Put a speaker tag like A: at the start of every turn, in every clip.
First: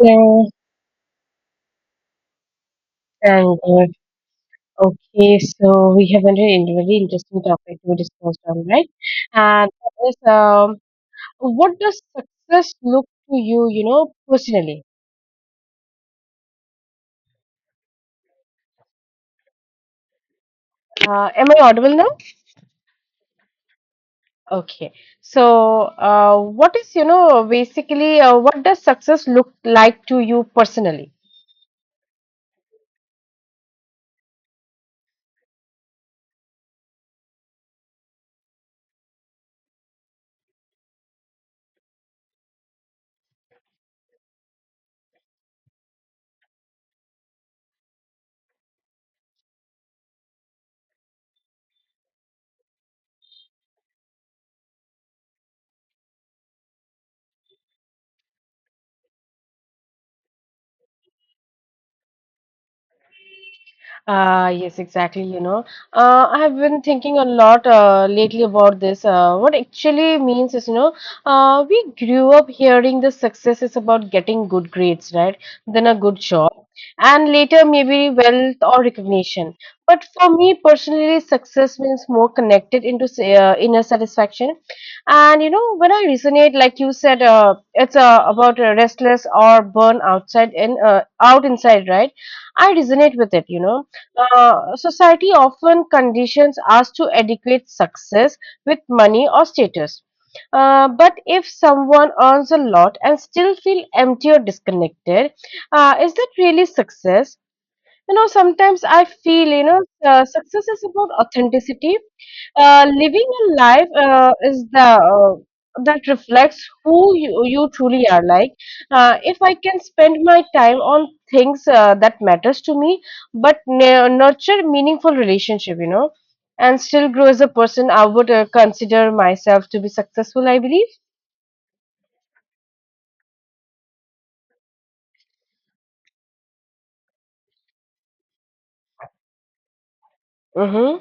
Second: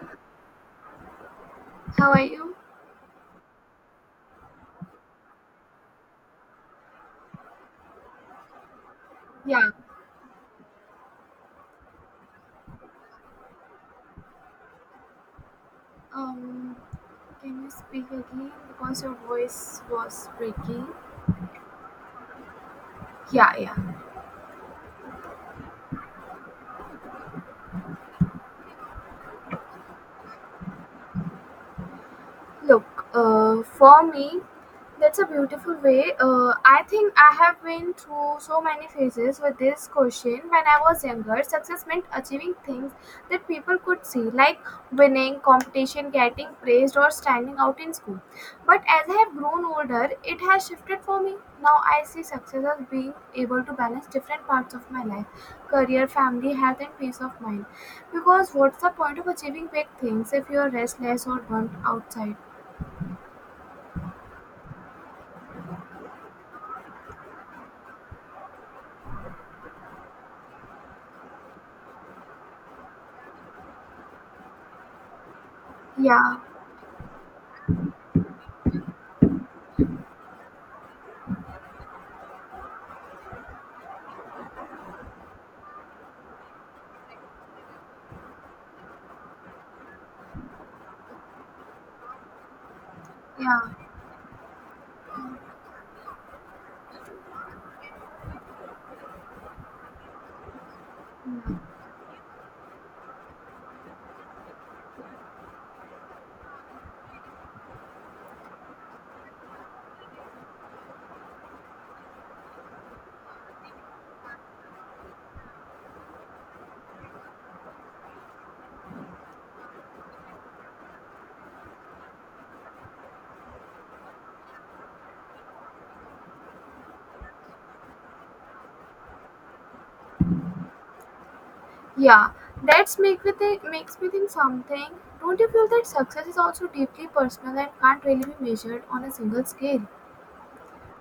A: Yes,
B: How are you?
A: and okay, so we have a very very interesting topic to discuss on, right? And
B: Yeah.
A: that is, what does success look to you, you know, personally?
B: Um, can you speak again? Because your voice was breaking.
A: Am I audible now?
B: Yeah, yeah.
A: Okay. So, what is, you know, basically, what does success look like to you personally?
B: Look, for me, that's a beautiful way. I think I have been through so many phases with this question. When I was younger, success meant achieving things that people could see, like winning, competition, getting praised, or standing out in school. But as I have grown older, it has shifted for me. Now I see success as being able to balance different parts of my life: career, family, health, and peace of mind. Because what's the point of achieving big things if you are restless or burnt outside?
A: Yes, exactly. You know, I have been thinking a lot lately about this. What actually means is, you know, we grew up hearing the success is about getting good grades, right? Then a good
B: Yeah,
A: job, and later maybe wealth or recognition. But for me personally, success means more connected into inner satisfaction. And you know, when I resonate, like you said, it's about restless or burn outside and out inside, right? I resonate with it,
B: yeah,
A: you know uh, Society often conditions us to educate success with money or status. But if someone earns a lot and still feel empty or disconnected, is that really success? You know, sometimes I feel, you know, success is about authenticity, living a life is the uh, that reflects who you truly are, like if I can spend my time on things that matters to me, but nurture meaningful relationship, you know, and still grow as a person, I would consider myself to be successful, I believe.
B: yeah. That's make me think Makes me think something. Don't you feel that success is also deeply personal and can't really be measured on a single scale?
A: Mm-hmm.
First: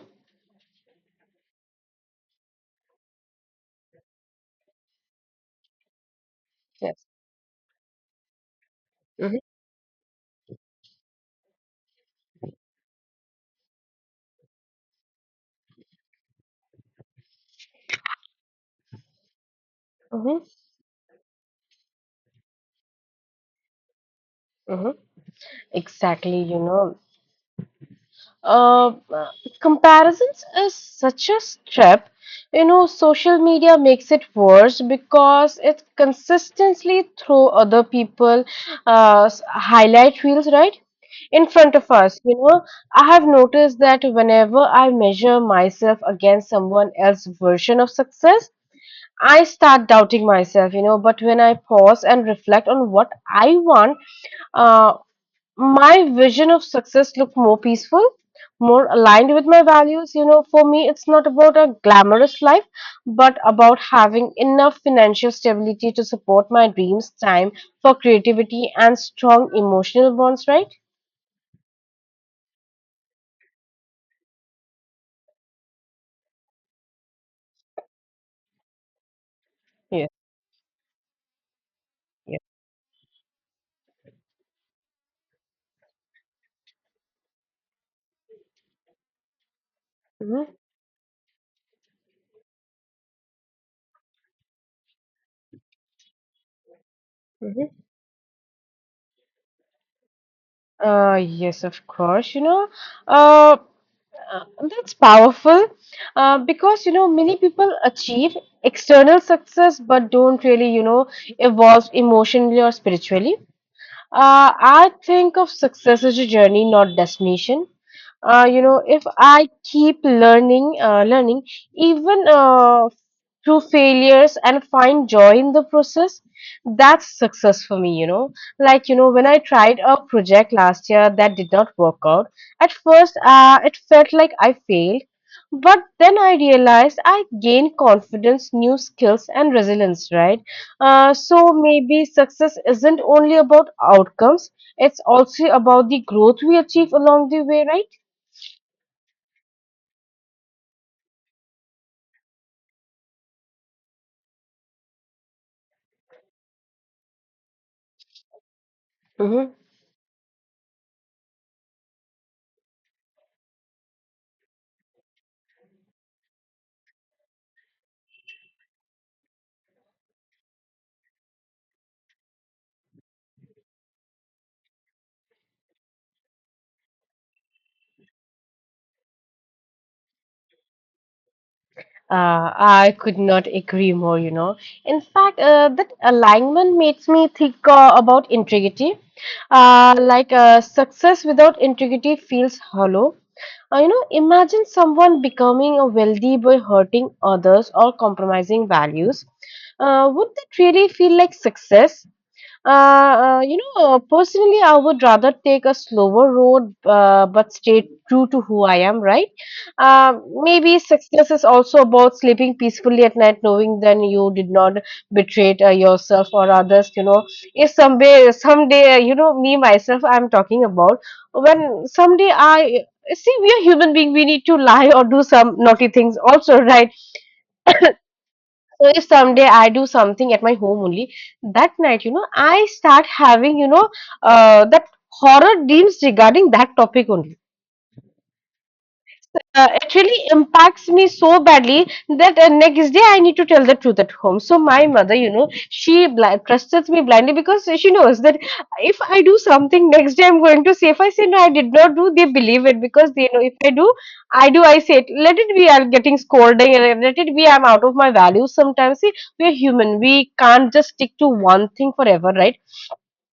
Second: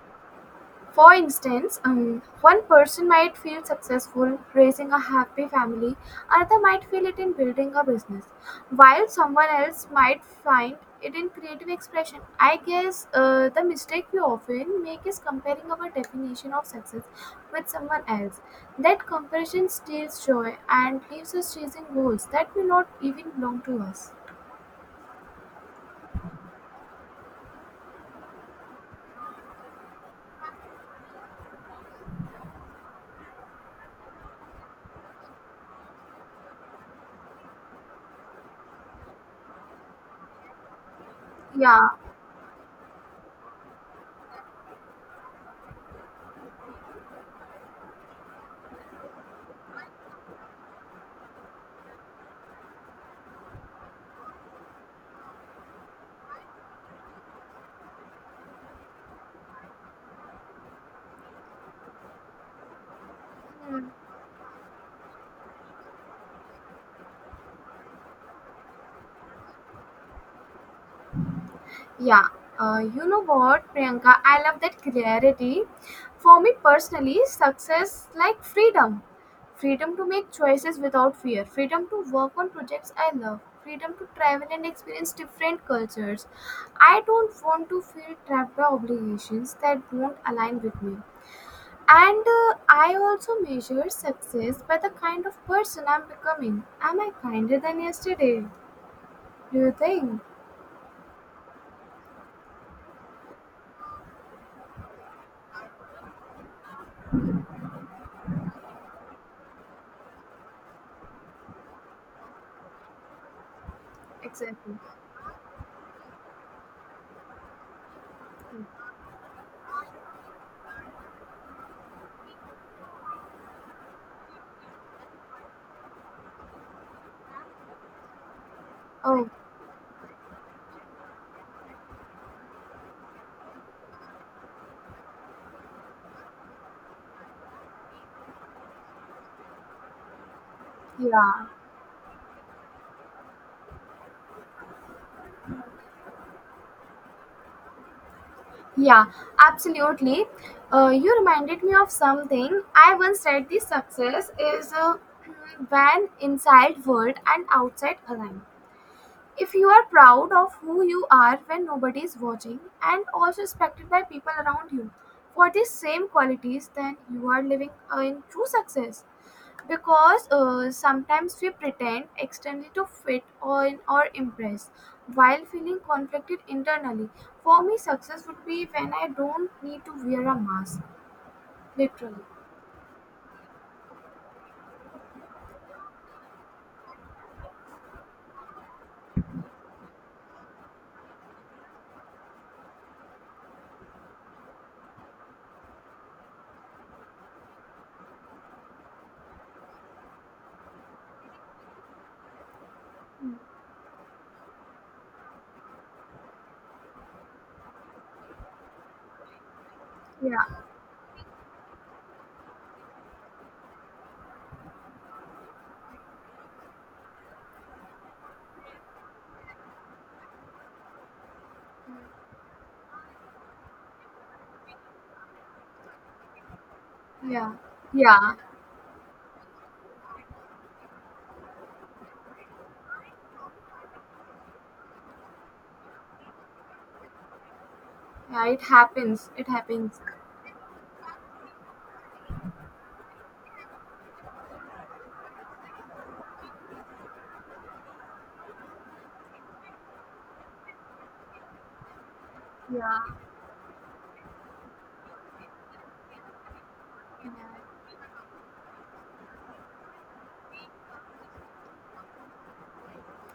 B: For instance, one person might feel successful raising a happy family, another might
A: Yes.
B: feel it in building a business, while
A: Mm-hmm.
B: someone else might find it in creative expression. I guess the mistake we often make is comparing our definition of success with someone else. That comparison steals
A: Mm-hmm.
B: joy and leaves us chasing goals that may not even belong to us.
A: Mm-hmm. Exactly, you know, uh, uh, comparisons is such a step. You know, social media makes it worse because it consistently throw other people highlight reels, right, in front of
B: Yeah.
A: us. You know, I have noticed that whenever I measure myself against someone else's version of success, I start doubting myself. You know, but when I pause and reflect on what I want, uh, my vision of success look more peaceful, more aligned with my values. You know, for me it's not about a glamorous life, but about having enough financial stability to support my dreams, time for creativity and strong emotional bonds, right?
B: Yeah, you know what, Priyanka, I love that clarity. For me personally, success like freedom. Freedom to
A: Yes,
B: make choices without fear, freedom to work
A: yes.
B: on projects I love, freedom to travel and experience different cultures. I don't want to feel trapped by obligations that don't
A: Hmm.
B: align with me. And I also measure success by the kind of person I'm becoming. Am I kinder
A: Hmm.
B: than yesterday? Do you think?
A: Yes, of course, you know, uh, that's powerful, because, you know, many people achieve external success but don't really, you know, evolve emotionally or spiritually.
B: Exactly.
A: I think of success as a journey, not destination. You know, if I keep learning, learning even through failures and find joy in the process, that's success for me. You know, like, you know, when
B: Oh,
A: I tried a project last year that did not work out, at first it felt like I failed, but then I realized I gained confidence, new skills, and resilience. Right,
B: yeah.
A: so maybe success isn't only about outcomes, it's also about the growth we achieve along the way, right?
B: Yeah, absolutely. You reminded me of something. I once said the success is when inside world and outside align.
A: Hmm.
B: If you are proud of who you are when nobody is watching and also respected by people around you for these same qualities, then you are living in true success, because sometimes we pretend externally to fit on or impress while feeling conflicted internally. For me success would be when I don't need to wear a mask literally.
A: I could not agree more, you know. In fact, that alignment makes me think about integrity. Like, success without integrity feels hollow. You know, imagine someone becoming a wealthy by hurting others or compromising values. Would that really feel like success? You know, personally, I would rather take a slower road, but stay true to who I am, right?
B: Yeah.
A: Maybe success is also about sleeping peacefully at night, knowing that you did not betray yourself or others. You know, if someday, you know, me myself, I'm talking about, when someday I see we are human being, we need to lie or do some naughty things also, right?
B: Yeah. Yeah.
A: So if someday I do something at my home only, that night, you know, I start having, you know, that horror dreams regarding that topic only.
B: Yeah, it happens, it
A: It
B: happens.
A: really impacts me so badly that next day I need to tell the truth at home. So my mother, you know, she trusts me blindly, because she knows that if I do something, next day I'm going to say. If I say no, I did not do, they believe it, because
B: Yeah,
A: they know if I do, I do. I say it. Let it be. I'm getting scolded. And let it be. I'm out of my values. Sometimes, see, we're human. We can't just stick to one thing forever, right?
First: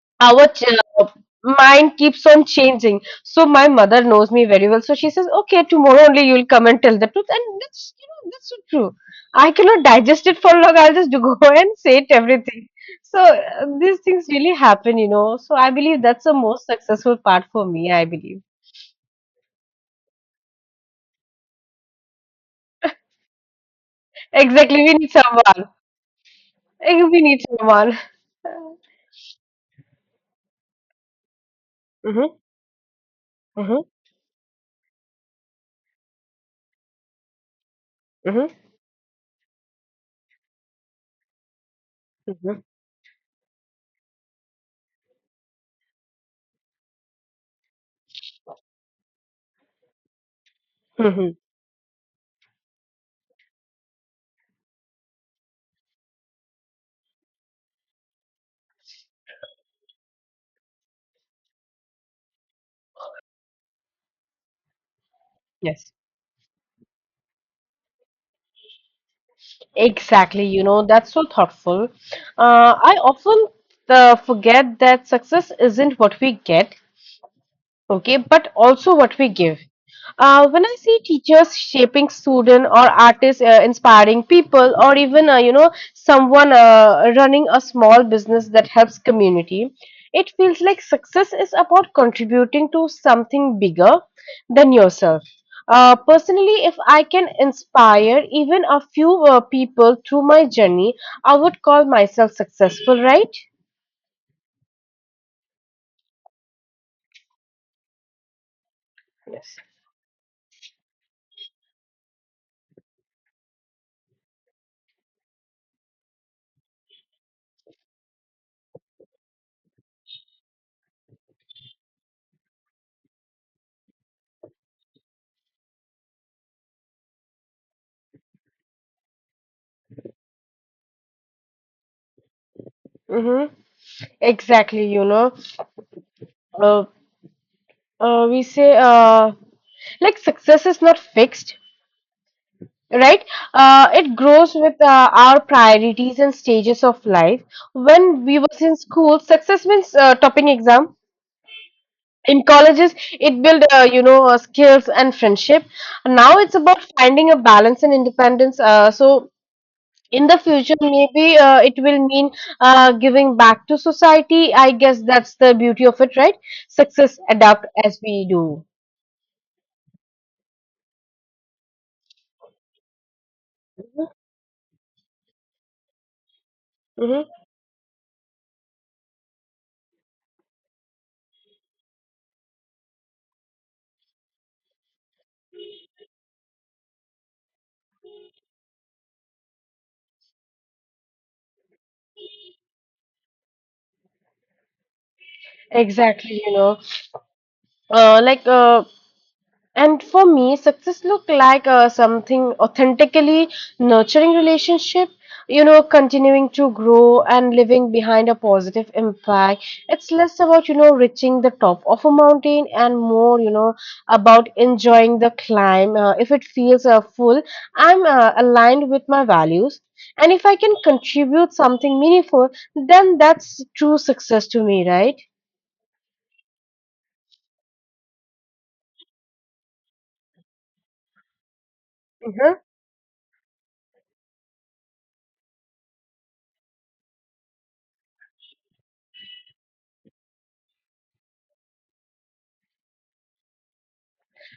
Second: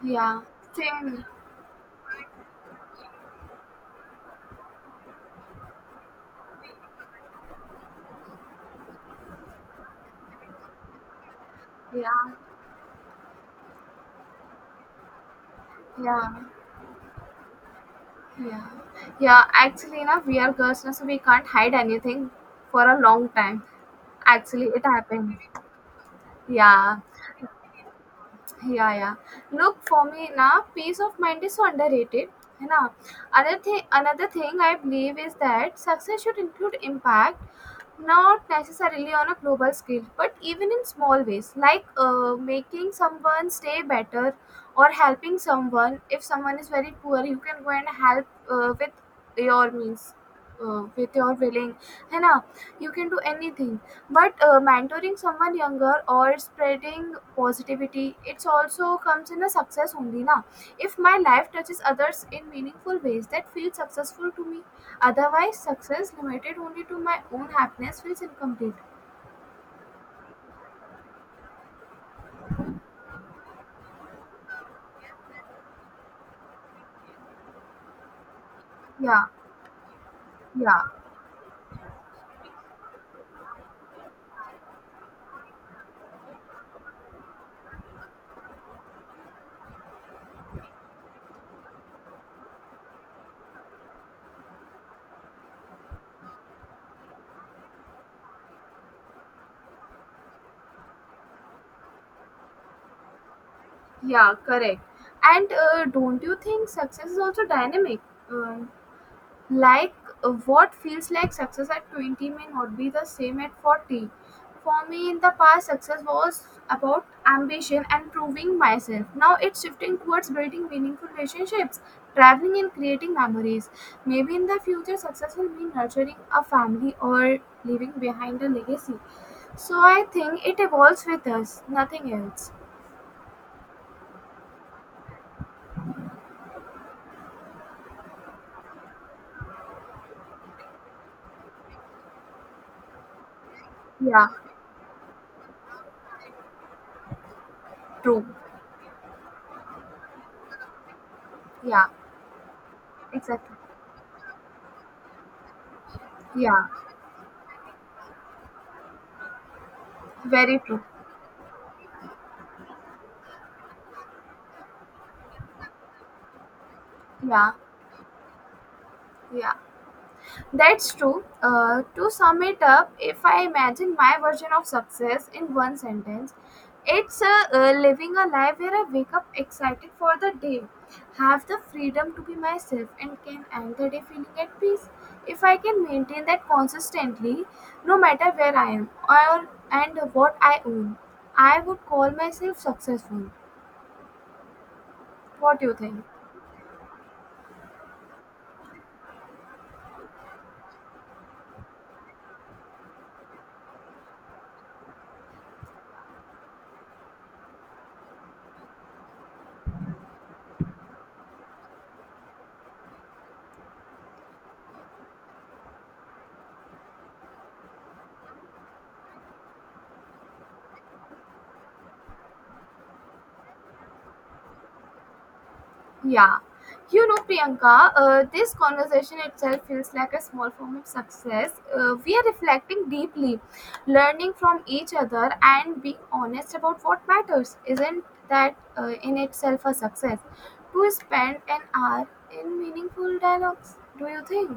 B: yeah.
A: Our uh,
B: Same.
A: mind keeps on changing. So my mother knows me very well. So she says, "Okay, tomorrow only you'll come and tell the truth." And that's, you know, that's so true. I cannot digest it for long. I'll just go and say it
B: Yeah,
A: everything. So these things really happen, you know. So I believe
B: yeah,
A: that's the most successful part for me, I believe.
B: yeah, yeah, actually na, we are girls na, so we can't hide anything for a long time. Actually
A: Exactly.
B: it
A: We need
B: happened.
A: someone.
B: Yeah,
A: Eh, we need someone.
B: yeah, yeah. Look, for me na, peace of mind is so underrated.
A: Mm-hmm,
B: है ना? Another
A: mm-hmm,
B: thing, I believe is that success should include impact, not
A: mm-hmm,
B: necessarily on a global scale, but even in small ways, like
A: mm-hmm,
B: making someone's day better or helping someone. If someone is very poor, you can go and help with your means. With your
A: mm-hmm.
B: willing, है ना? You can do anything. But mentoring someone younger or spreading positivity, it's also comes in a success only, na? If my life touches others in meaningful ways, that feels successful to me. Otherwise,
A: Yes.
B: success limited only to my own happiness feels incomplete.
A: Exactly, you know, that's so thoughtful. I often forget that success isn't what we get, okay, but also what
B: Yeah,
A: we give. When I
B: yeah,
A: see teachers shaping student or artists inspiring people, or even you know, someone running a small business that helps community, it feels like success is about contributing to something bigger than yourself. Personally, if I can inspire even a few people through my journey, I would call myself successful, right?
B: yeah, correct. And don't you think success is also dynamic? Um,
A: Yes.
B: like what feels like success at 20 may not be the same at 40. For me, in the past, success was about ambition and proving myself. Now it's shifting towards building meaningful relationships, traveling, and creating memories. Maybe in the future, success will mean nurturing a family or leaving behind a legacy. So I think it evolves with us, nothing else.
A: Mm-hmm. Exactly, you know. Uh, we say, like success is not fixed, right? It
B: Yeah,
A: grows with our priorities and stages of life. When
B: true.
A: we was in school, success means topping exam.
B: Yeah,
A: In colleges, it
B: exactly.
A: build skills and friendship. Now it's
B: Yeah,
A: about finding a balance and independence. So in the
B: very
A: future,
B: true.
A: maybe it will mean giving back to society, I guess that's the beauty of it, right? Success
B: Yeah,
A: adapt as we do.
B: yeah. That's true. To sum it up, if I imagine my version of success in one sentence, it's
A: Mhm.
B: living a life where I wake up excited for the day, have the freedom to be myself, and can end the day feeling at peace. If I can maintain that consistently, no matter where I am or and what I own, I would call myself successful. What do you think?
A: Exactly, you know, uh, like, uh, and for me, success look like something authentically nurturing relationship, you know, continuing to grow and living behind a positive impact. It's less about, you know, reaching the top of a mountain, and more, you know, about enjoying the climb. If it feels full, I'm aligned with my values. And if I can contribute something meaningful, then that's true success to me, right?
B: Yeah, you know, Priyanka, this conversation itself feels like a small form of success. We are reflecting deeply, learning from each other, and being honest about what matters. Isn't that in itself a success? To spend an hour in meaningful dialogues, do you think?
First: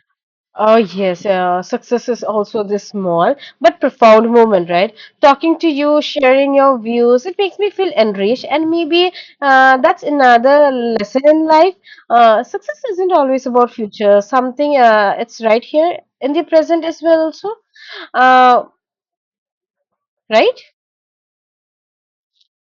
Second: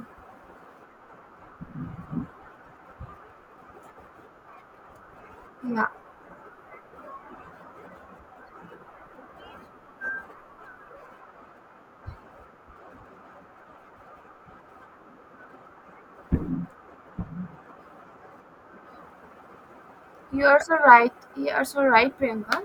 A: Oh, yes. Success is also this small but profound moment, right? Talking to
B: Yeah.
A: you, sharing your views, it makes me feel enriched. And maybe that's another lesson in life. Success isn't always about future. Something it's right here in the present as well, also. Uh, right?
B: You're so right. You're so right, Priyanka.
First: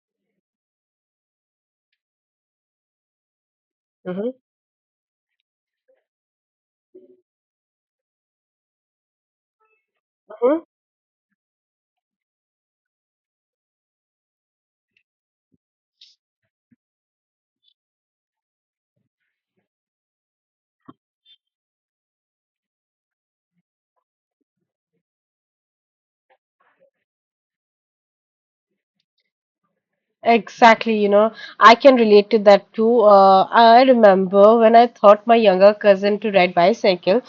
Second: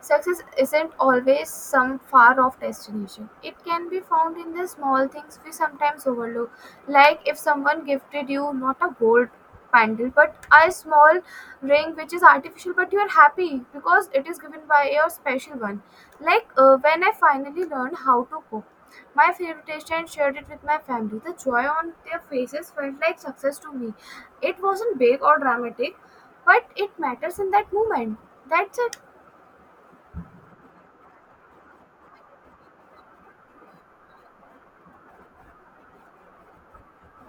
B: Success isn't always some far off destination. It can be found
A: Hmm.
B: in the small things we sometimes overlook. Like if someone gifted you not a gold pendant but
A: Hmm.
B: a small ring which is artificial but you're happy because it is given by your special one. Like when I finally learned how to cook. My favorite dish and shared it with my family. The joy on their faces felt like success to me. It wasn't big or dramatic, but it matters in that moment. That's it.
A: Exactly, you know, I can relate to that too. I remember when I taught my younger cousin to ride bicycle.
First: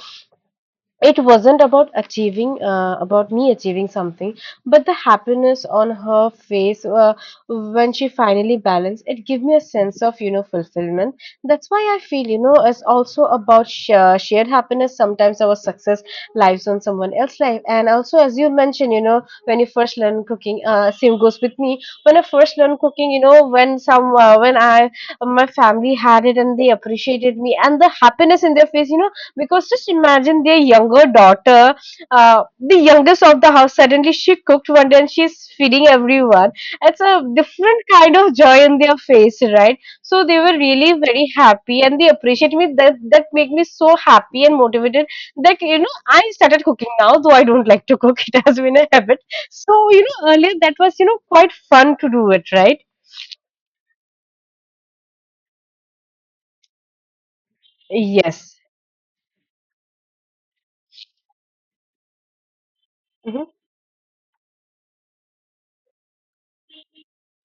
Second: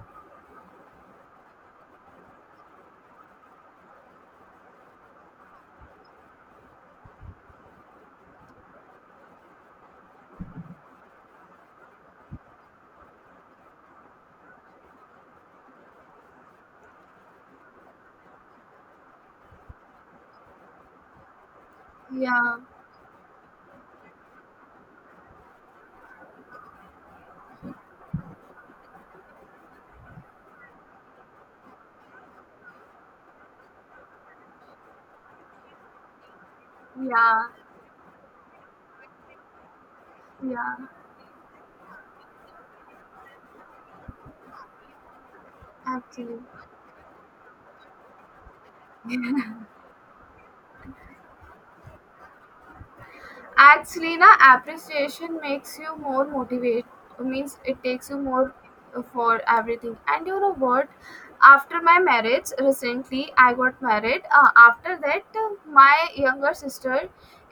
A: It wasn't about achieving, about me achieving something, but the happiness on her face when she finally balanced it gave me a sense of, you know, fulfillment. That's why I feel, you know, it's also about shared happiness. Sometimes our success lives on someone else's life. And also, as you mentioned, you know, when you first learn cooking, same goes with me. When I first
B: Yeah,
A: learned cooking, you know, when some when I my family had it and they appreciated me, and the happiness in their face, you know, because just imagine their younger daughter, the youngest of the house, suddenly she cooked one day and she's feeding everyone. It's a
B: yeah,
A: different kind of joy in their face, right? So they were
B: yeah,
A: really very happy and they appreciate me. That made me so happy and motivated, that, you know, I
B: actually.
A: started cooking now, though I don't like to cook. It has been a habit. So you know, earlier that was, you know, quite fun to do it, right?
B: Actually na, appreciation makes you more motivate. Means it takes you more
A: Yes.
B: for everything. And you know what? After my marriage, recently
A: Hmm.
B: I got married. After that, my younger sister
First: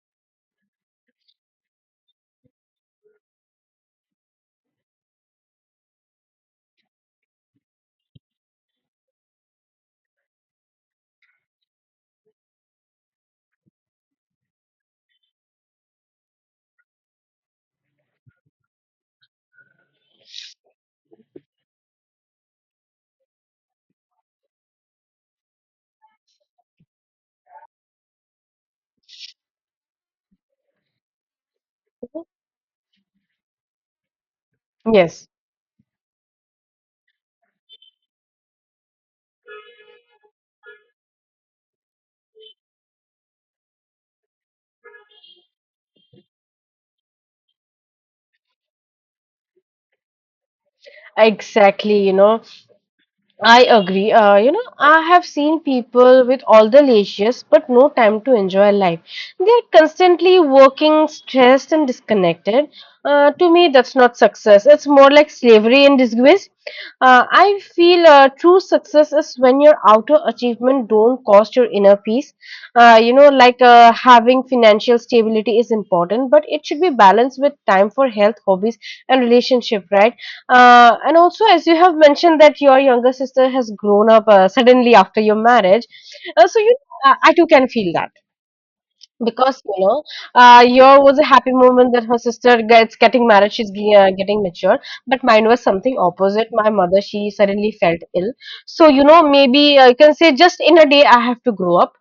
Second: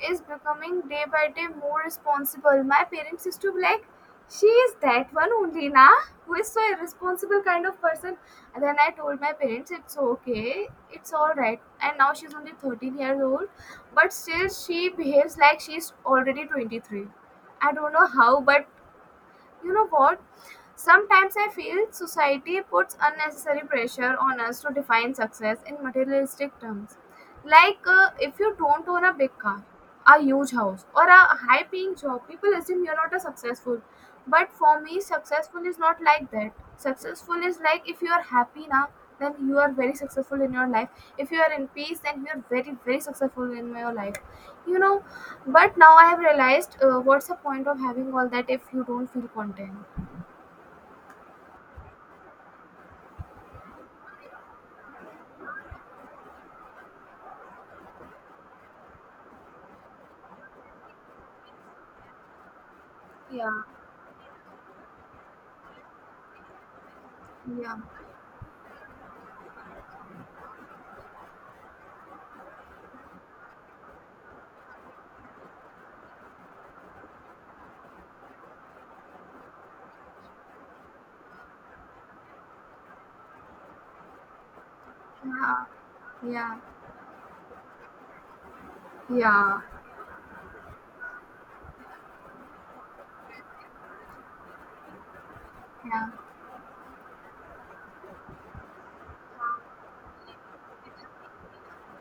B: is becoming day by day more responsible. My parents used to be like, "She is that one only, na, who is so irresponsible kind of person." And then I told my parents, "It's okay, it's all right." And now she's only 13 years old but still she behaves like she's already 23. I don't know how, but you know what? Sometimes I feel society puts unnecessary pressure on us to define success in materialistic terms. Like if you don't own a big car, a huge house, or a high paying job, people assume you're not a successful. But for me,
A: Yes.
B: successful is not like that. Successful is like if you are happy now, then you are very successful in your life. If you are in peace, then you are very, very successful in your life. You know, but now I have realized what's the point of having all that if you don't feel content?
A: Exactly, you know, I agree. You know, I have seen people with all the leisures but no time to enjoy life. They're constantly working, stressed, and disconnected.
B: Yeah,
A: To me, that's not success. It's more like slavery and disgrace. Uh, I
B: yeah,
A: feel uh, true success is when your outer achievement don't cost your inner peace. You know, like, having financial stability is important, but it should be balanced with time for health, hobbies, and relationship, right? And also, as you have mentioned that your younger sister has grown up suddenly after your
B: yeah,
A: marriage,
B: yeah,
A: so you, I too can feel that, because
B: yeah,
A: you know, your was a happy moment that her sister gets getting married, she's getting mature, but mine was something
B: yeah,
A: opposite. My mother, she suddenly felt ill, so, maybe you can say just in a day I have to grow up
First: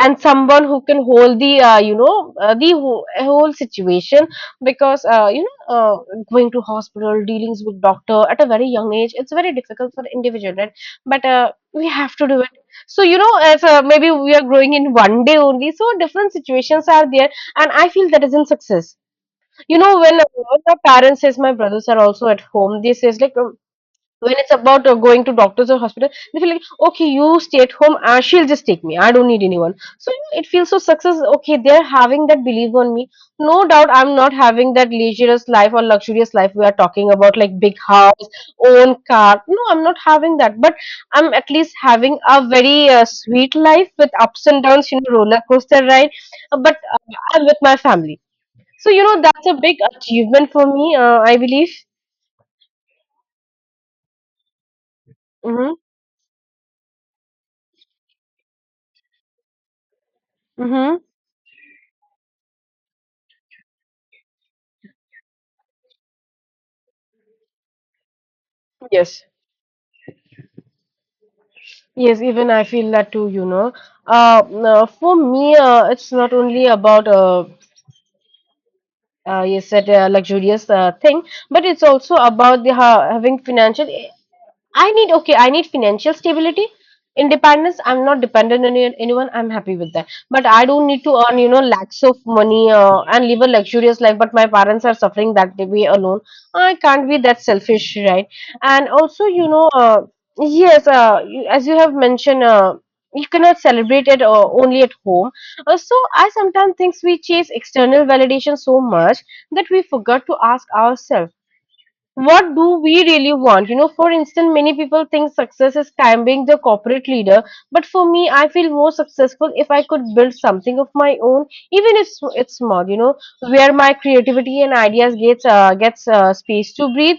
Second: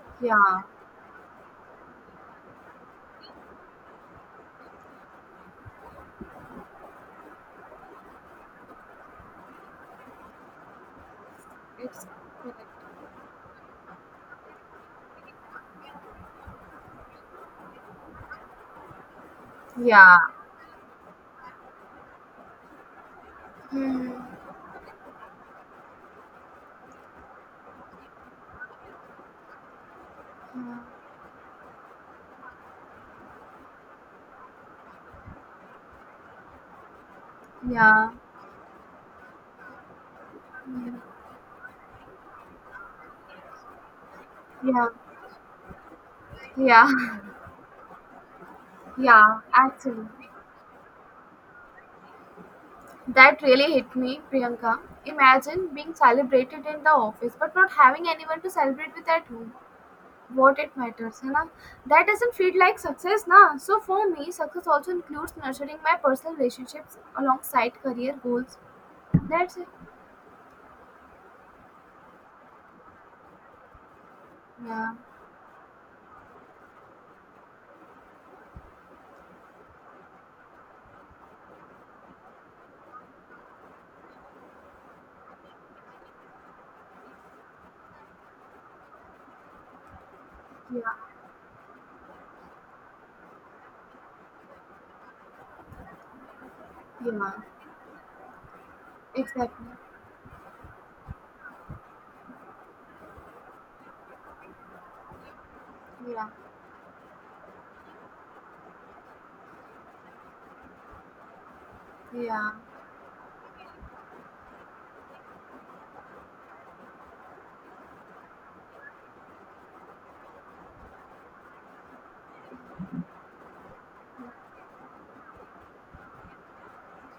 A: and
B: yeah.
A: someone who can hold the the whole situation because going to hospital dealings with doctor at a very young age, it's very difficult for individual, right? But we
B: It's
A: have to do it.
B: correct.
A: So as maybe we are growing in one day only, so different situations are there. And I feel that is in success. You know,
B: Yeah.
A: when my parents says, my brothers are also at home, they says like
B: Hmm.
A: when it's about going to doctors or hospital, they feel like, okay, you stay at home, she'll just take me, I don't need anyone. So, it feels so success, okay, they're having that belief on me. No doubt, I'm not having that leisureous life or luxurious life. We are talking about like big
B: Yeah.
A: house, own car. No, I'm not having that, but I'm at least having a very sweet life with ups and
B: Yeah. Yeah.
A: downs, roller coaster ride. But
B: Yeah.
A: I'm with my family, so
B: Yeah.
A: that's a big
B: Actually,
A: achievement for me, I believe.
B: that really hit me, Priyanka. Imagine
A: Mm-hmm.
B: being celebrated in the office but not having anyone to celebrate with at home. What it
A: Mm-hmm.
B: matters, है ना? That doesn't feel like success ना. So for me success also includes nurturing my personal relationships alongside career goals.
A: Yes.
B: That's it.
A: Yes, even I feel that too, you know. No,
B: Yeah,
A: for me, it's not only about you said luxurious thing, but it's also about the ha having financial. I need, okay, I need financial stability, independence. I'm not dependent on anyone. I'm happy with that. But I
B: yeah,
A: don't need to earn, you know, lakhs of money and live a luxurious life. But my parents are suffering that way alone. I can't be
B: yeah,
A: that selfish, right? And also, you know,
B: exactly.
A: yes, as you have mentioned. You cannot celebrate it only at home. So I
B: Yeah,
A: sometimes think we chase external validation so much that we forgot to ask ourselves,
B: yeah,
A: what do we really want? You know, for instance, many people think success is climbing the corporate leader, but for me, I feel more successful if I could build something of my own, even if it's small, you know, where my creativity and ideas gets space to breathe,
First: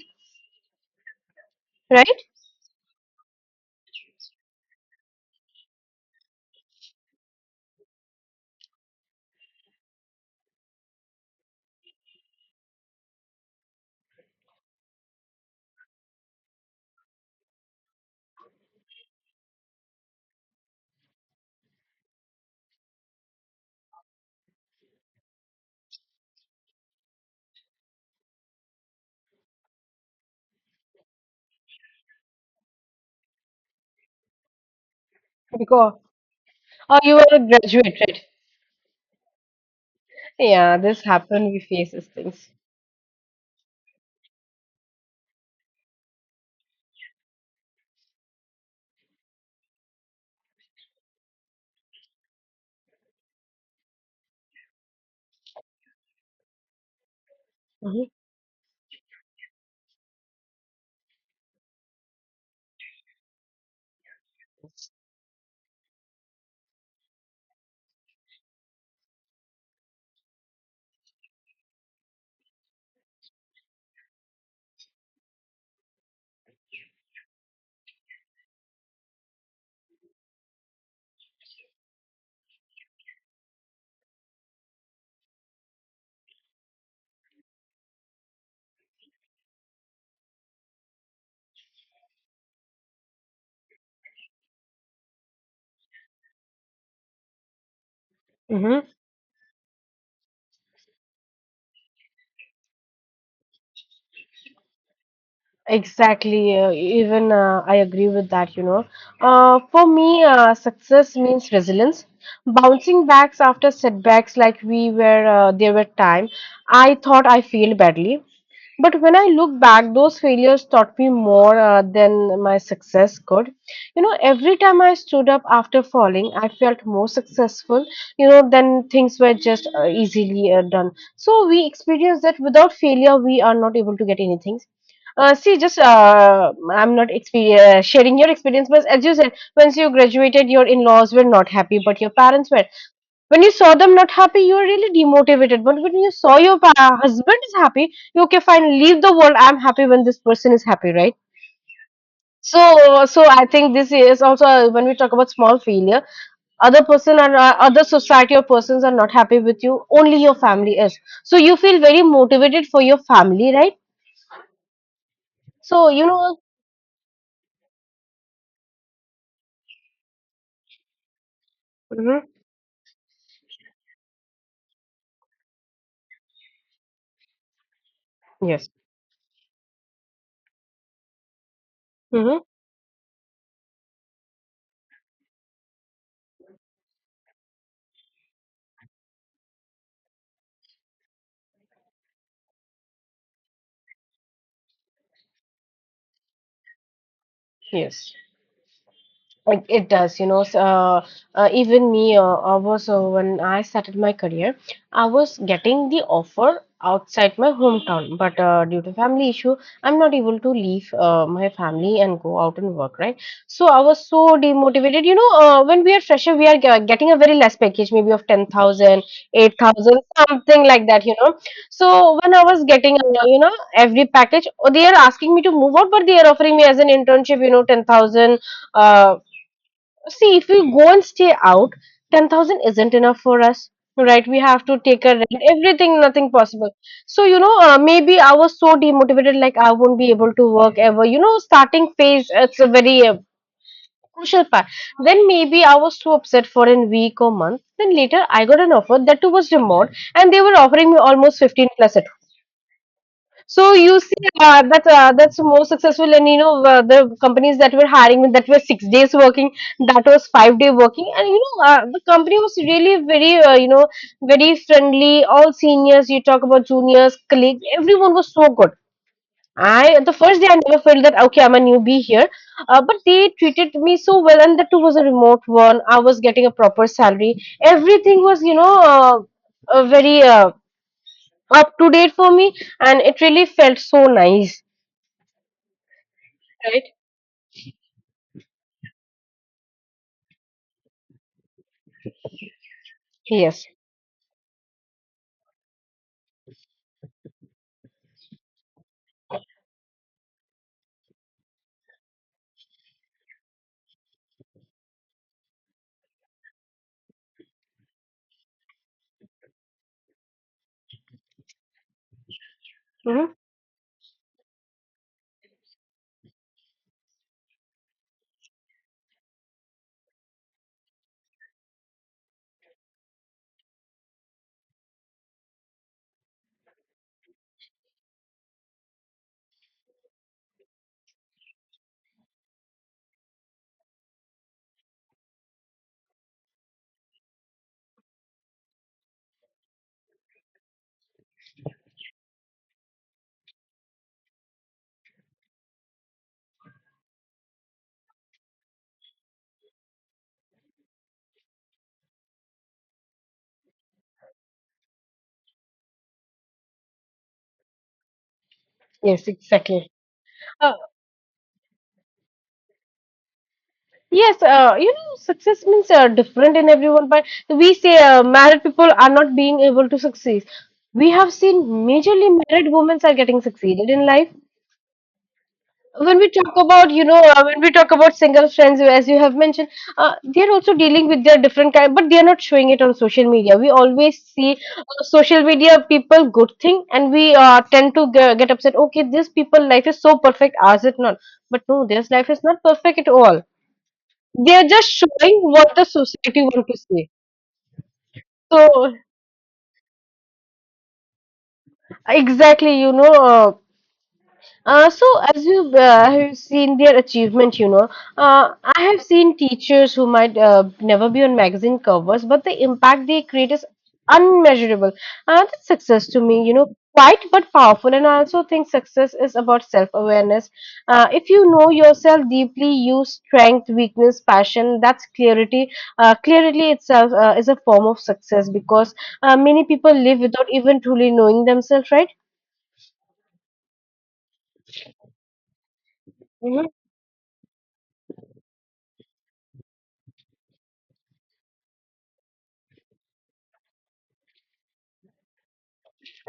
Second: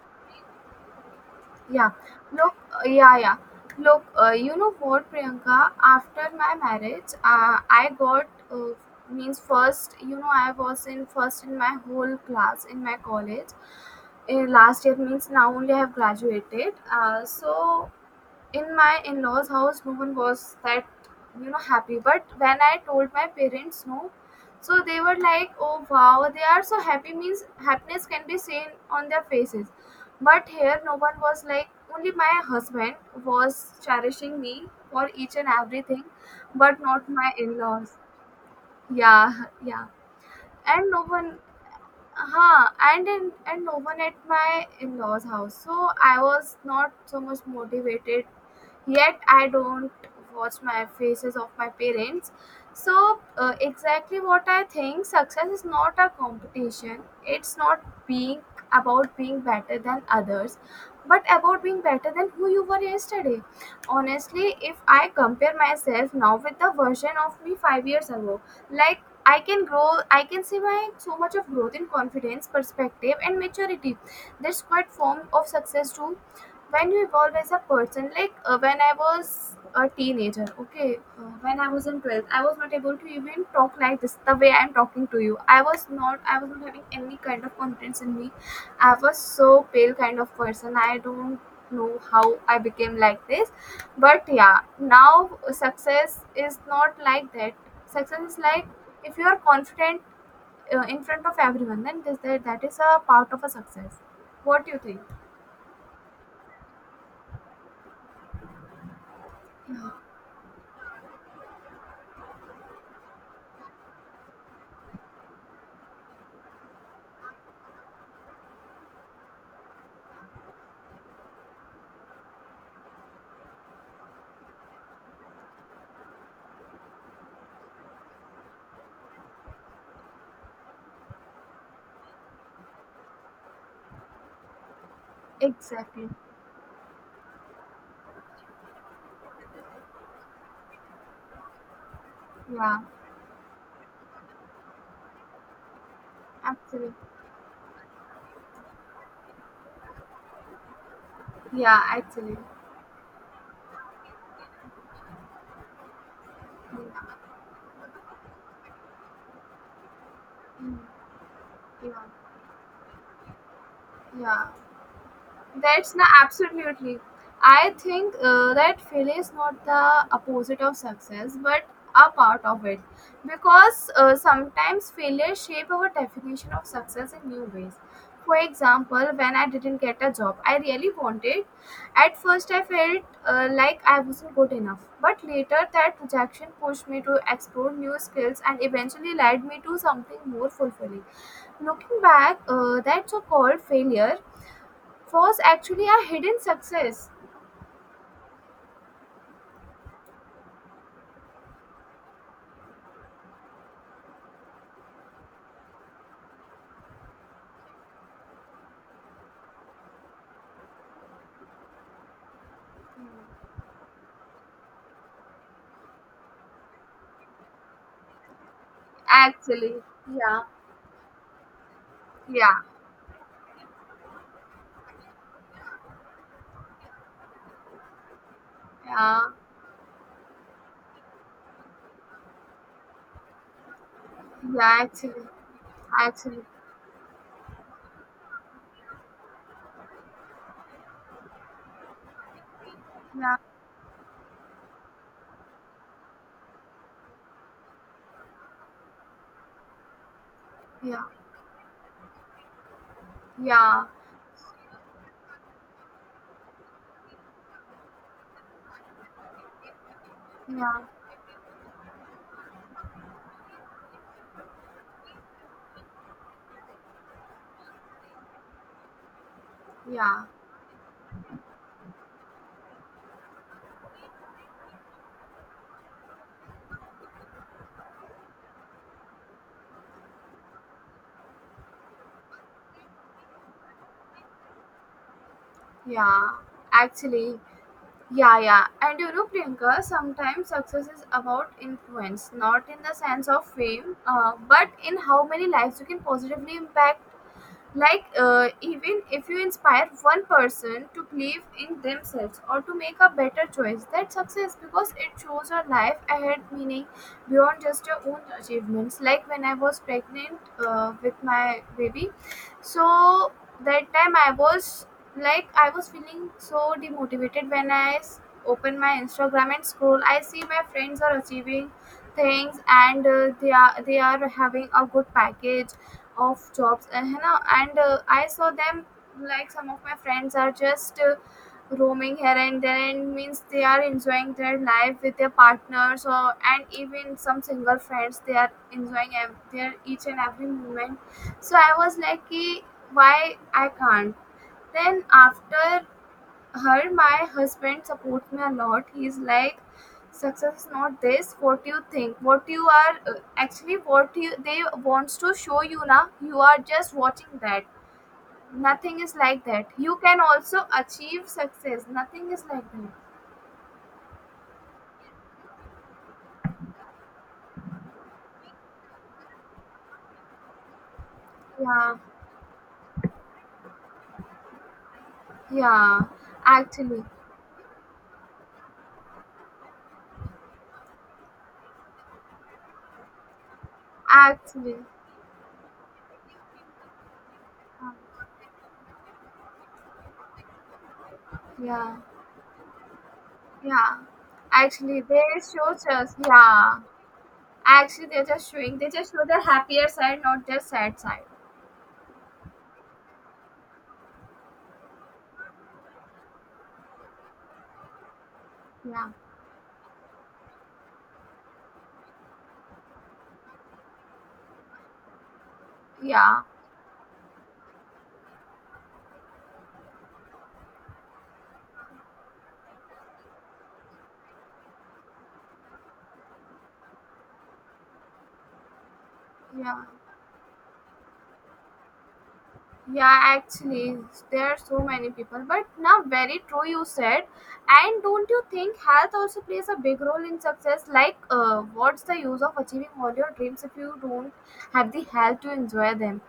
B: yeah.
A: right?
B: Look, yeah, yeah. Look, you know what, Priyanka, after my marriage I got means first you know I was in first in my whole class in my college in last year, means now only I have graduated. So in my in-laws house no one was that you know happy, but when I told my parents, no, so they were like, oh wow, they are so happy, means happiness can be seen on their faces, but here no one was like, only my husband was cherishing me for each and
A: Because,
B: everything, but
A: oh,
B: not
A: you
B: my
A: are a
B: in-laws.
A: graduate, right?
B: Yeah, yeah.
A: Yeah,
B: And no
A: this
B: one.
A: happen, we face these things.
B: Huh. And no one at my in-laws house, so I was not so much motivated yet. I don't watch my faces of my parents. So exactly what I think, success is not a competition. It's not
A: Hmm.
B: being about being better than others, but about being better than who you were yesterday. Honestly, if I compare myself now with the version of me 5 years ago, like I can grow, I can see my so much of growth in confidence, perspective and maturity. That's quite form of success too. When you evolve as a person, like when I was a teenager, okay, when I was in 12th I was not able to even talk like this, the way I'm talking to you. I was not having any kind of confidence in me. I was so pale kind of person. I don't know how I became like this. But yeah, now success is not like that. Success is like,
A: Hmm.
B: if you are confident in front of everyone, then that is a part of a success. What do you think?
A: Exactly. Even I agree with that, you know. For me, success means resilience. Bouncing backs after setbacks, like we were, there were time I thought I failed badly. But when I look back, those failures taught me more than my success could. You know, every time I stood up after falling, I felt more successful, you know, then things were just easily done. So we experience that without failure, we are not able to get anything. See, just
B: Exactly,
A: I'm not sharing your experience, but as you said, once you graduated, your in-laws were not happy, but your parents were.
B: yeah.
A: When you saw them not happy, you were really demotivated. But when you saw your
B: Actually,
A: husband is happy, you okay, fine, leave the world. I'm happy when this person is happy, right?
B: yeah, actually,
A: So, so I think this is also when we talk about small failure, other
B: yeah,
A: person or other society or persons are not happy with you. Only your family is. So you feel
B: yeah,
A: very motivated for your family, right?
B: yeah.
A: So
B: That's
A: you
B: not
A: know.
B: absolutely. I think that failure is not the opposite of success, but a
A: Hmm.
B: part of it, because sometimes failure shape our definition of success in new ways. For
A: Yes.
B: example, when I didn't get a job I really wanted, at
A: Mm-hmm.
B: first I felt like I wasn't good enough. But later, that rejection pushed me to explore new skills and eventually led me to something more fulfilling. Looking back, that so called failure was actually a hidden success.
A: Yes, it does, you know. Even me, I was when I started my career, I was getting the offer outside my hometown, but due to family issue, I'm not able to leave my family and go out and work, right? So I was so demotivated. You know, when we are fresher, we are getting a very less package, maybe of 10,000, eight
B: Actually,
A: thousand,
B: yeah,
A: something like that, you know. So when I
B: yeah,
A: was getting, you know, every package, oh, they are asking me to move out, but they are offering me as an internship, you know, 10,000.
B: yeah,
A: See, if we go and stay out, 10,000 isn't enough for us, right? We have to
B: yeah,
A: take
B: actually,
A: a rent, everything, nothing
B: actually,
A: possible. So, you know, maybe I was so demotivated, like I won't be able to work ever. You know, starting phase, it's a very
B: yeah,
A: crucial part. Then maybe I was so upset for a week or month. Then later I got an offer that too was remote, and they were offering me
B: yeah,
A: almost 15 plus. So
B: yeah,
A: you see, that's more successful, and you know the companies that were hiring me that were 6 days working, that was 5 day
B: yeah,
A: working, and you know the company was really very very friendly. All seniors, you talk about juniors, colleagues, everyone was so good. I the
B: yeah,
A: first day I never felt that okay I'm a newbie here, but they treated me so well, and that too was a remote one. I was getting a proper salary. Everything was very. Up to date for me, and it really felt so nice,
B: yeah,
A: right?
B: actually, yeah, yeah. And you know, Priyanka, sometimes success is about influence, not in the sense of
A: Yes.
B: fame, but in how many lives you can positively impact. Like even if you inspire one person to believe in themselves or to make a better choice, that's success because it shows a life ahead meaning beyond just your own achievements. Like when I was pregnant with my baby,
A: Hmm.
B: so that time I was like, I was feeling so demotivated when open my Instagram and scroll, I see my friends are achieving things, and they are having a good package of jobs, and I saw them, like some of my friends are just roaming here and there, and means they are enjoying their life with their partners or, and even some single friends, they are enjoying their each and every moment. So I was like, "Ki, why I can't?" Then after her, my husband supports me a lot. He's like, success is not this what you think, what you are, actually what you they wants to show you. Now you are just watching that. Nothing is
A: Yes,
B: like that.
A: exactly.
B: You can also
A: uh,
B: achieve success. Nothing is like that.
A: yes, you know, success means different in everyone, but we say married people are not being able to succeed. We have seen
B: Yeah,
A: majorly married women are getting succeeded in life.
B: yeah,
A: When we talk about, you
B: actually,
A: know, when we talk about single friends, as you have mentioned, they're also dealing with their different kind, but they're not showing it on social media. We always see
B: actually,
A: social media people good thing, and we tend to get upset, okay, this people life is so perfect, ours it not. But no,
B: yeah,
A: their life is not perfect at all.
B: yeah.
A: They're just
B: Actually they
A: showing
B: show
A: what the
B: just,
A: society want to
B: yeah,
A: see.
B: actually they're just showing, they
A: So
B: just show their happier side, not their sad side.
A: exactly, you know, so as you have seen their achievement, you know, I have
B: Yeah,
A: seen teachers who might never be on magazine covers, but the impact they create is unmeasurable. That's success to
B: yeah,
A: me, you know, quite but powerful. And I also think success is about self-awareness. If you know yourself deeply, you strength, weakness, passion, that's clarity. Clarity itself is a form of success because many
B: yeah.
A: people live without even truly knowing themselves, right?
B: Yeah, actually, there are so many people, but now very
A: Hmm.
B: true you said. And don't you think health also plays a big role in success? Like, what's the use of achieving all your dreams if you don't have the health to enjoy them?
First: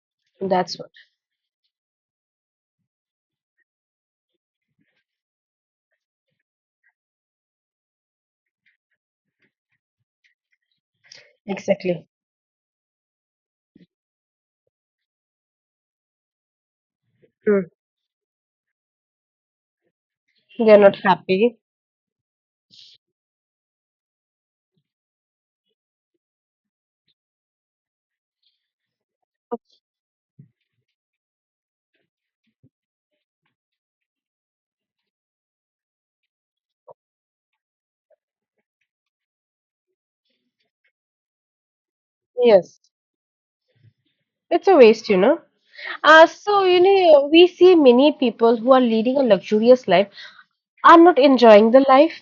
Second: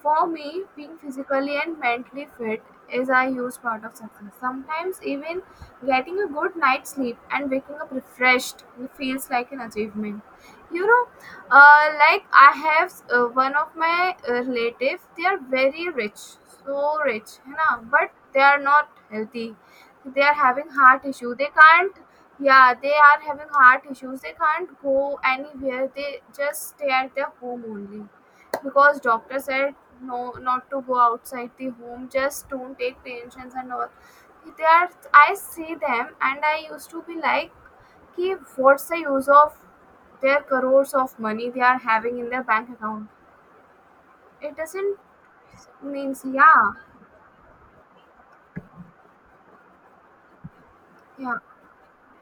B: For me,
A: That's what
B: being physically and mentally fit is a huge part of success. Sometimes even getting a good night's sleep and waking up refreshed feels like an achievement. You know,
A: exactly.
B: like I have one of my relative, they are very rich, so rich, you
A: Mm.
B: know, but they are not healthy. They are having
A: They're not
B: heart issue. They
A: happy.
B: can't. Yeah, they are having heart issues. They can't go anywhere. They just stay at their home only because doctor said no, not to go outside the home. Just don't take tensions and all. They are, I see them, and I used to be like, कि what's the use of their crores of money they are having in their bank
A: Yes.
B: account? It
A: It's a
B: doesn't
A: waste, you know.
B: means,
A: So,
B: yeah,
A: you know, we see many people who are leading a luxurious life are not
B: yeah,
A: enjoying the life.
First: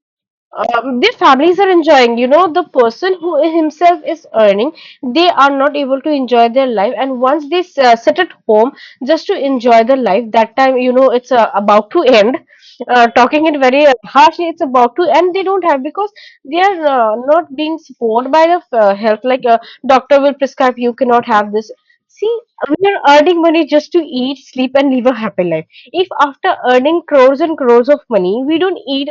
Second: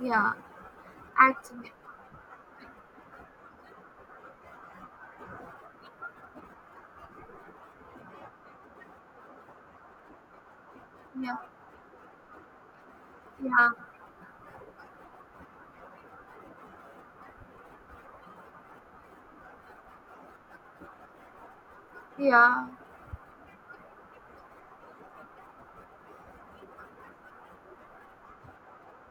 B: yeah,
A: Um, their families are
B: actually,
A: enjoying, you know, the person who himself is earning, they are not able to enjoy their life, and once they sit at home just to enjoy the life, that time, you know, it's
B: yeah,
A: about to end. Talking it
B: yeah,
A: very harshly, it's about to end. They don't have because they are not being supported by the health, like a doctor will prescribe you cannot have this. See,
B: yeah,
A: we are earning money just to eat, sleep, and live a happy life. If after earning crores and crores of money, we don't eat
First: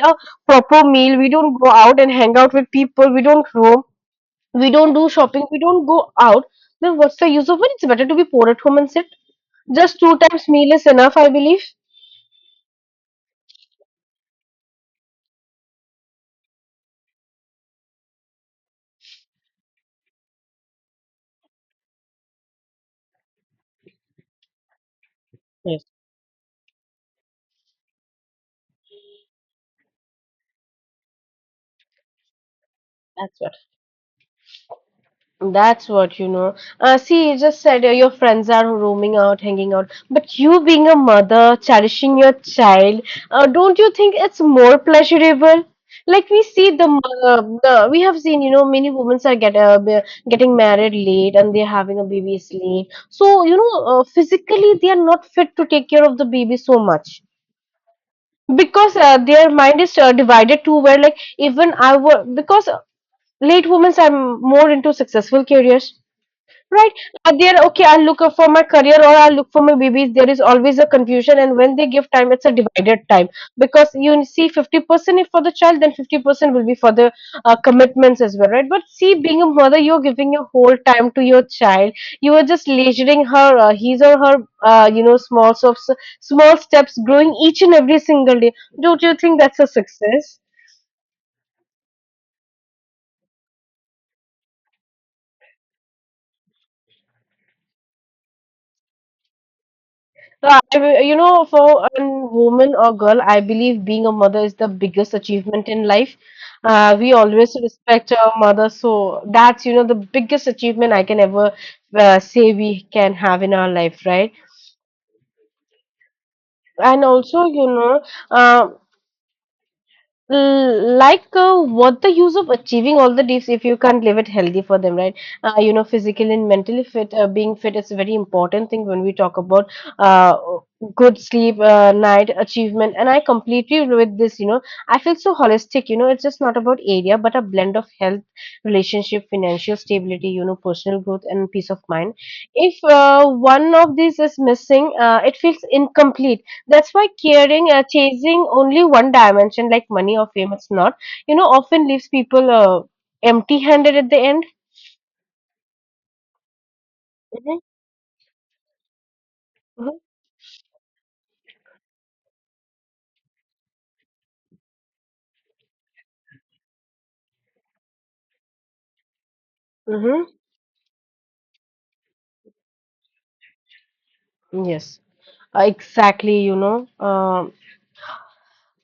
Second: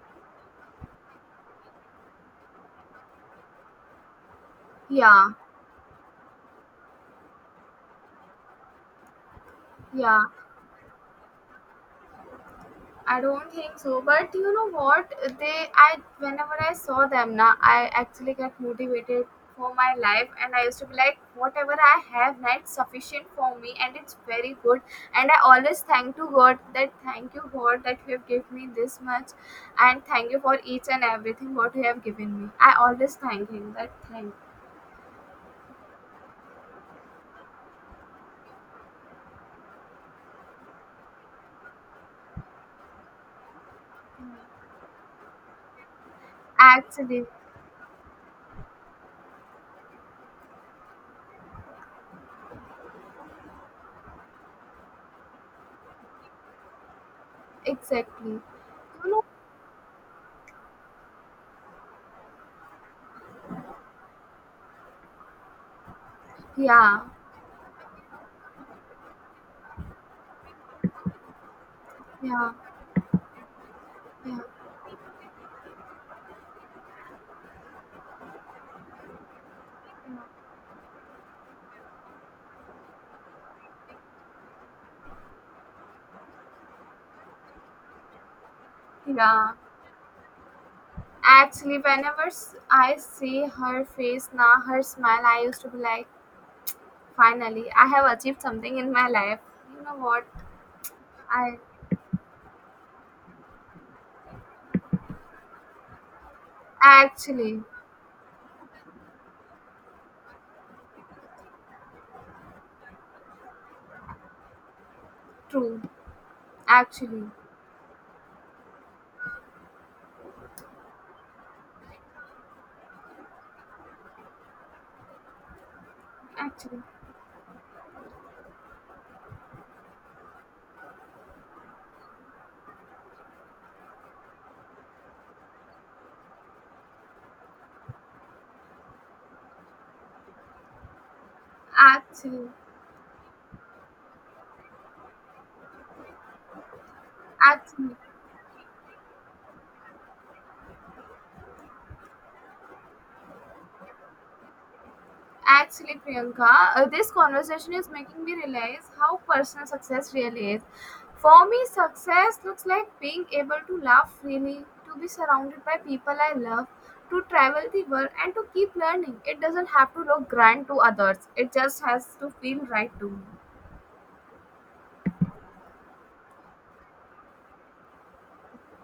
A: proper meal, we don't go out and hang out with people, we don't roam, we don't do
B: yeah,
A: shopping, we don't go out, then what's the use of it? It's better to be poor at home and sit. Just two
B: yeah.
A: times meal is enough, I believe.
B: I don't think so, but you know what? They, I whenever I saw them now, I actually get motivated for my life, and I used to be like, whatever I have now, it's sufficient for me, and it's very good. And I always
A: Yes,
B: thank to God that thank you God that you have given me this much, and thank you for each and everything what you have given me. I always
A: that's
B: thank Him that thank.
A: That's what you know. See, you just said your friends are roaming out, hanging out, but you being a mother, cherishing your child, don't you think it's more pleasurable? Like we see the,
B: Actually,
A: we have seen, you know, many women are getting married late, and they're having a baby late. So you know, physically they are not fit to take care of the baby so much
B: exactly.
A: because
B: You know,
A: their mind is divided to where, like even I were because late women are more into successful careers, right?
B: yeah,
A: They're okay, I'll look for my career or I'll look for my babies. There is always a confusion, and when they give time, it's a
B: yeah,
A: divided time because you
B: yeah,
A: see 50% if for the child, then 50% will be for the commitments as well, right? But see, being a mother, you're
B: yeah,
A: giving your whole time to your child. You are just leisuring her, his or her, small small steps growing each and every single day. Don't you think
B: yeah.
A: that's a success?
B: Actually, I see her face now, her smile, I used to be like, finally, I have achieved something in my life. You know what?
A: So you know,
B: I
A: for a woman or girl, I believe being a mother is the biggest achievement in life. We always
B: actually,
A: respect our mother, so that's, you know, the biggest achievement I can ever say we can have in our life, right?
B: true,
A: And
B: actually,
A: also, you know, uh, like what the use of achieving all the deeps if you can't live it healthy for them, right? You know, physically and
B: actually,
A: mentally fit, being fit is a very important thing. When we talk about, uh, good sleep, night achievement, and I completely agree with this, you know, I feel so holistic, you know. It's just not about area, but a blend of health, relationship, financial stability, you know, personal growth, and peace of mind.
B: actually,
A: If one of these is missing, it feels incomplete. That's why caring,
B: actually.
A: chasing only one dimension like money or fame, it's not, you know, often leaves people empty handed at the end.
B: Actually, Priyanka, this
A: Mhm.
B: conversation is making me realize how personal
A: Mm-hmm.
B: success really is. For me, success looks like being able to laugh freely, to be surrounded by people I love, to travel the world, and to keep learning. It doesn't have to look
A: Mm-hmm.
B: grand to others, it just has to feel right to me.
A: Yes. Exactly. You know, um,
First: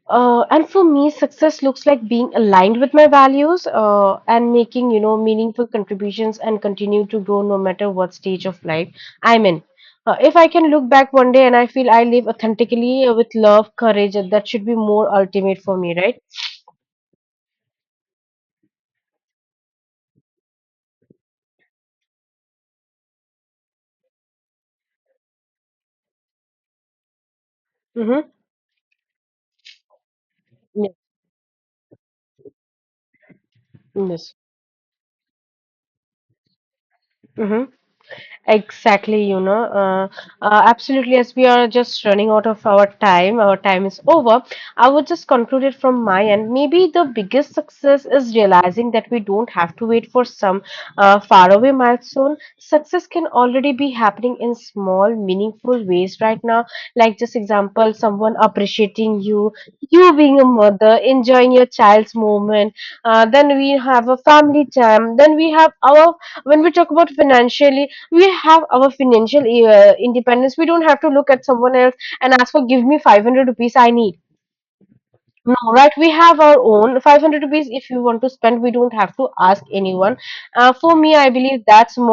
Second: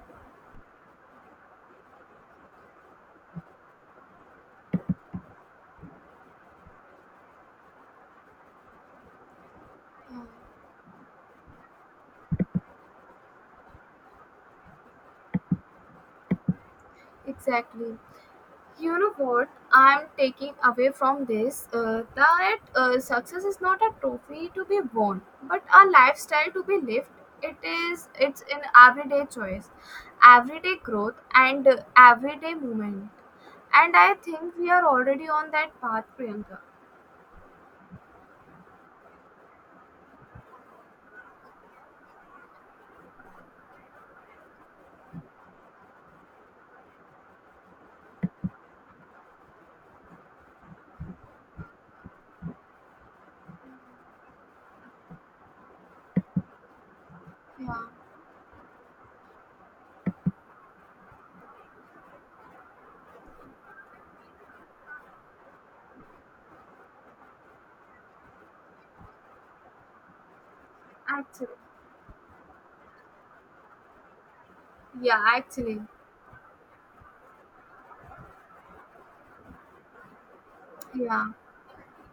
A: uh, and for me, success looks like being aligned with my values and making, you know, meaningful contributions and continue to grow no matter what stage of life I'm in.
B: Yeah,
A: If I can look back one day and I feel I live authentically with love, courage, that should be more ultimate for me, right?
B: exactly. You know what I'm taking away from this? That success is not a trophy to be won, but a lifestyle to be lived. It is.
A: Mm-hmm.
B: It's an everyday choice, everyday growth, and everyday movement. And I
A: Yes.
B: think we are already on that path, Priyanka.
A: Mhm. Exactly, you know, absolutely. As we are just running out of our time is over. I would just conclude it from my end. Maybe the biggest success is realizing that we don't have to wait for some faraway milestone. Success can already be happening in small, meaningful ways right now. Like, just
B: Yeah,
A: example, someone appreciating you, you being a mother, enjoying your child's moment. Then we have a family time. Then we have our, when we talk about financially, we have our financial independence. We don't have to look at
B: actually.
A: someone else and ask for, give me 500 rupees I need.
B: Yeah,
A: No,
B: actually.
A: right? We have our own 500 rupees. If you want to spend, we don't have to ask anyone. For me, I
B: Yeah.
A: believe that's more